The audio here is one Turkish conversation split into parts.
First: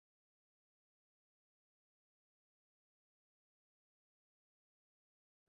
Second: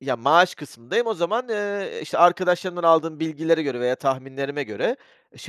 Ya, maaş kısmındayım, o zaman, eee, işte arkadaşlarımdan aldığım bilgilere göre veya tahminlerime göre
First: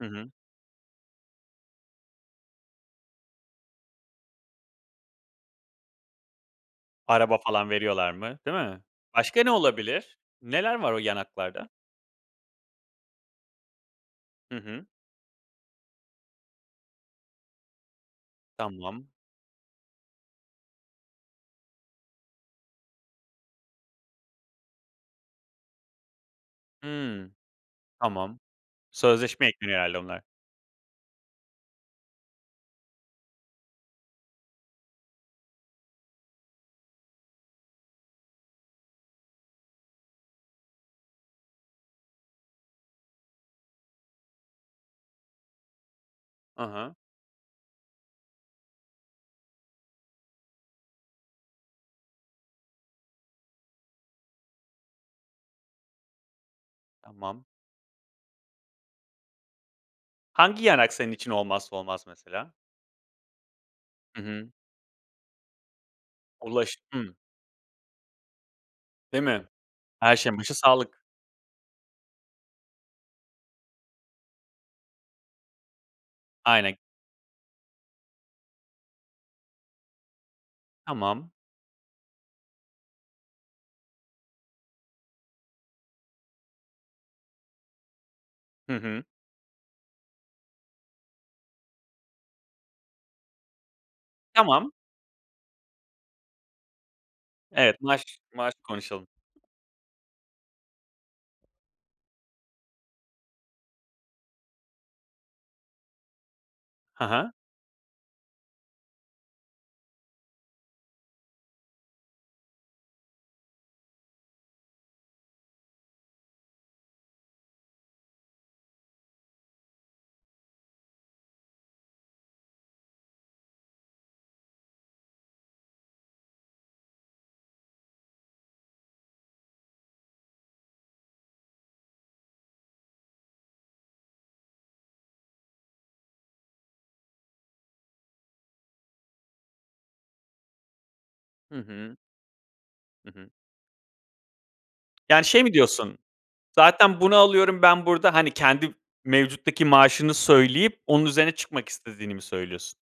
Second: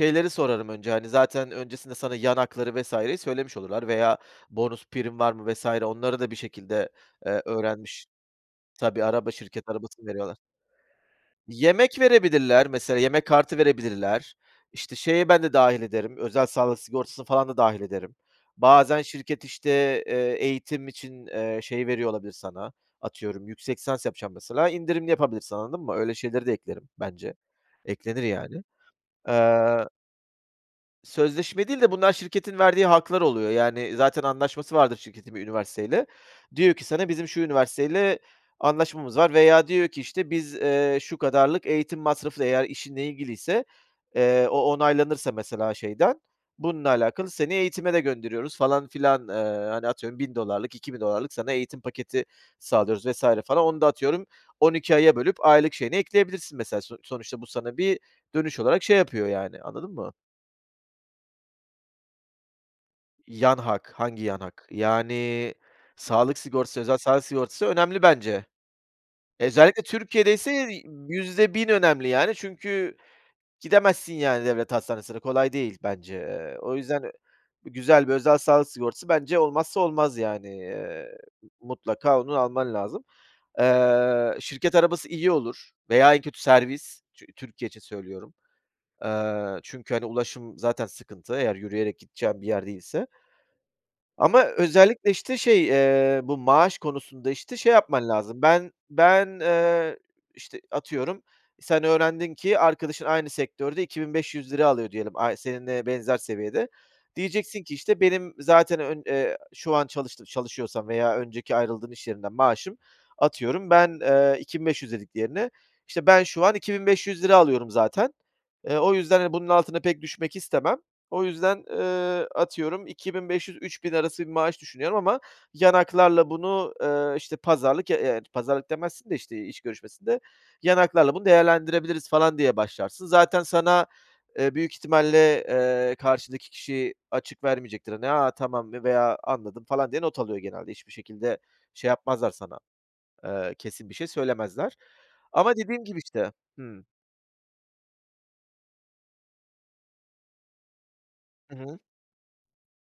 Hı hı. sorarım önce, hani, zaten öncesinde sana yan hakları vs.yi söylemiş olurlar veya bonus prim var mı vs. onları da bir şekilde, Araba eee, falan öğrenmiş veriyorlar mı? Değil mi? Tabii, araba Başka ne şirket arabası mı olabilir? veriyorlar. Neler var o yan haklarda? Yemek verebilirler. Mesela yemek kartı verebilirler. Hı hı. İşte şeye, ben de dâhil ederim. Özel sağlık sigortası falan da dâhil ederim. Bazen Tamam. şirket, işte, eee, eğitim için, eee, şey veriyor olabilir sana atıyorum yüksek lisans yapacağım mesela. İndirimli yapabilirsin, anladın mı? Öyle şeyleri de eklerim bence. Hımm. Eklenir Tamam. yani. Sözleşme ekleniyor Eee herhâlde onlara. Sözleşme değil de bunlar şirketin verdiği haklar oluyor. Yani zaten anlaşması vardır şirketin bir üniversiteyle. Diyor ki sana, "Bizim şu üniversiteyle anlaşmamız var," veya diyor ki, işte, "Biz, eee, şu kadarlık eğitim masrafı eğer işinle ilgiliyse, eee, o onaylanırsa mesela şeyden Hı bununla hı. alakalı seni eğitime de gönderiyoruz falan filan, eee, hani atıyorum $1.000'lık $2.000'lık sana eğitim paketi sağlıyoruz vs. falan." Onu da atıyorum 12 aya bölüp aylık şeyini ekleyebilirsin mesela, so sonuçta Tamam. bu sana bir dönüş olarak şey yapıyor yani, anladın mı? Hangi yan hak senin için olmazsa olmaz mesela? Yan hak, Hı hangi yan hı. hak yani sağlık Ulaş sigortası, özel Hımm. sağlık sigortası önemli bence. Değil mi? Özellikle Her Türkiye'de şeyin başı ise sağlık. %1.000 önemli yani çünkü gidemezsin yani devlet hastanesine, kolay değil bence, eee, o Aynen. yüzden ö güzel bir özel sağlık sigortası bence olmazsa olmaz yani, eee, Tamam. mutlaka onu alman lazım. Eee, şirket arabası iyi olur veya en kötü servis Tü Türkiye için söylüyorum. Hı hı. Eee, çünkü, hani, ulaşım zaten sıkıntı. Eğer yürüyerek gideceğim bir yer değilse. Ama Tamam. özellikle işte şey, eee, bu maaş konusunda işte şey Evet, yapman maaş lazım. maaş Ben konuşalım. ben, eee, işte atıyorum sen öğrendin ki arkadaşın aynı sektörde 2.500 ₺ alıyor diyelim. Ay seninle benzer seviyede, Hı hı. diyeceksin ki, işte, "Benim zaten ön eee, şu an çalıştı çalışıyorsam veya önceki ayrıldığım iş yerinden maaşım atıyorum ben, eee, 2.500 dediklerinde işte ben şu an 2.500 ₺ alıyorum zaten, eee, o yüzden hani bunun altına pek düşmek istemem. O yüzden, eee, atıyorum 2.500-3.000 arası bir maaş düşünüyorum ama yan haklarla bunu, eee, işte pazarlık, evet pazarlık demezsin de işte iş görüşmesinde yan haklarla bunu değerlendirebiliriz falan," diye başlarsın. Zaten sana, eee, büyük ihtimalle, eee, karşıdaki kişi açık vermeyecektir. "A, tamam," mı veya, "Anladım," falan diye not alıyor genelde. Hiçbir şekilde Hı şey hı. yapmazlar sana. Hı hı. Eee, kesin bir şey söylemezler. Yani, şey mi Ama dediğim gibi diyorsun? işte Hımm. Zaten bunu alıyorum ben burada hani kendi f mevcuttaki maaşını söyleyip onun üzerine Hı çıkmak hı. istediğini mi söylüyorsun?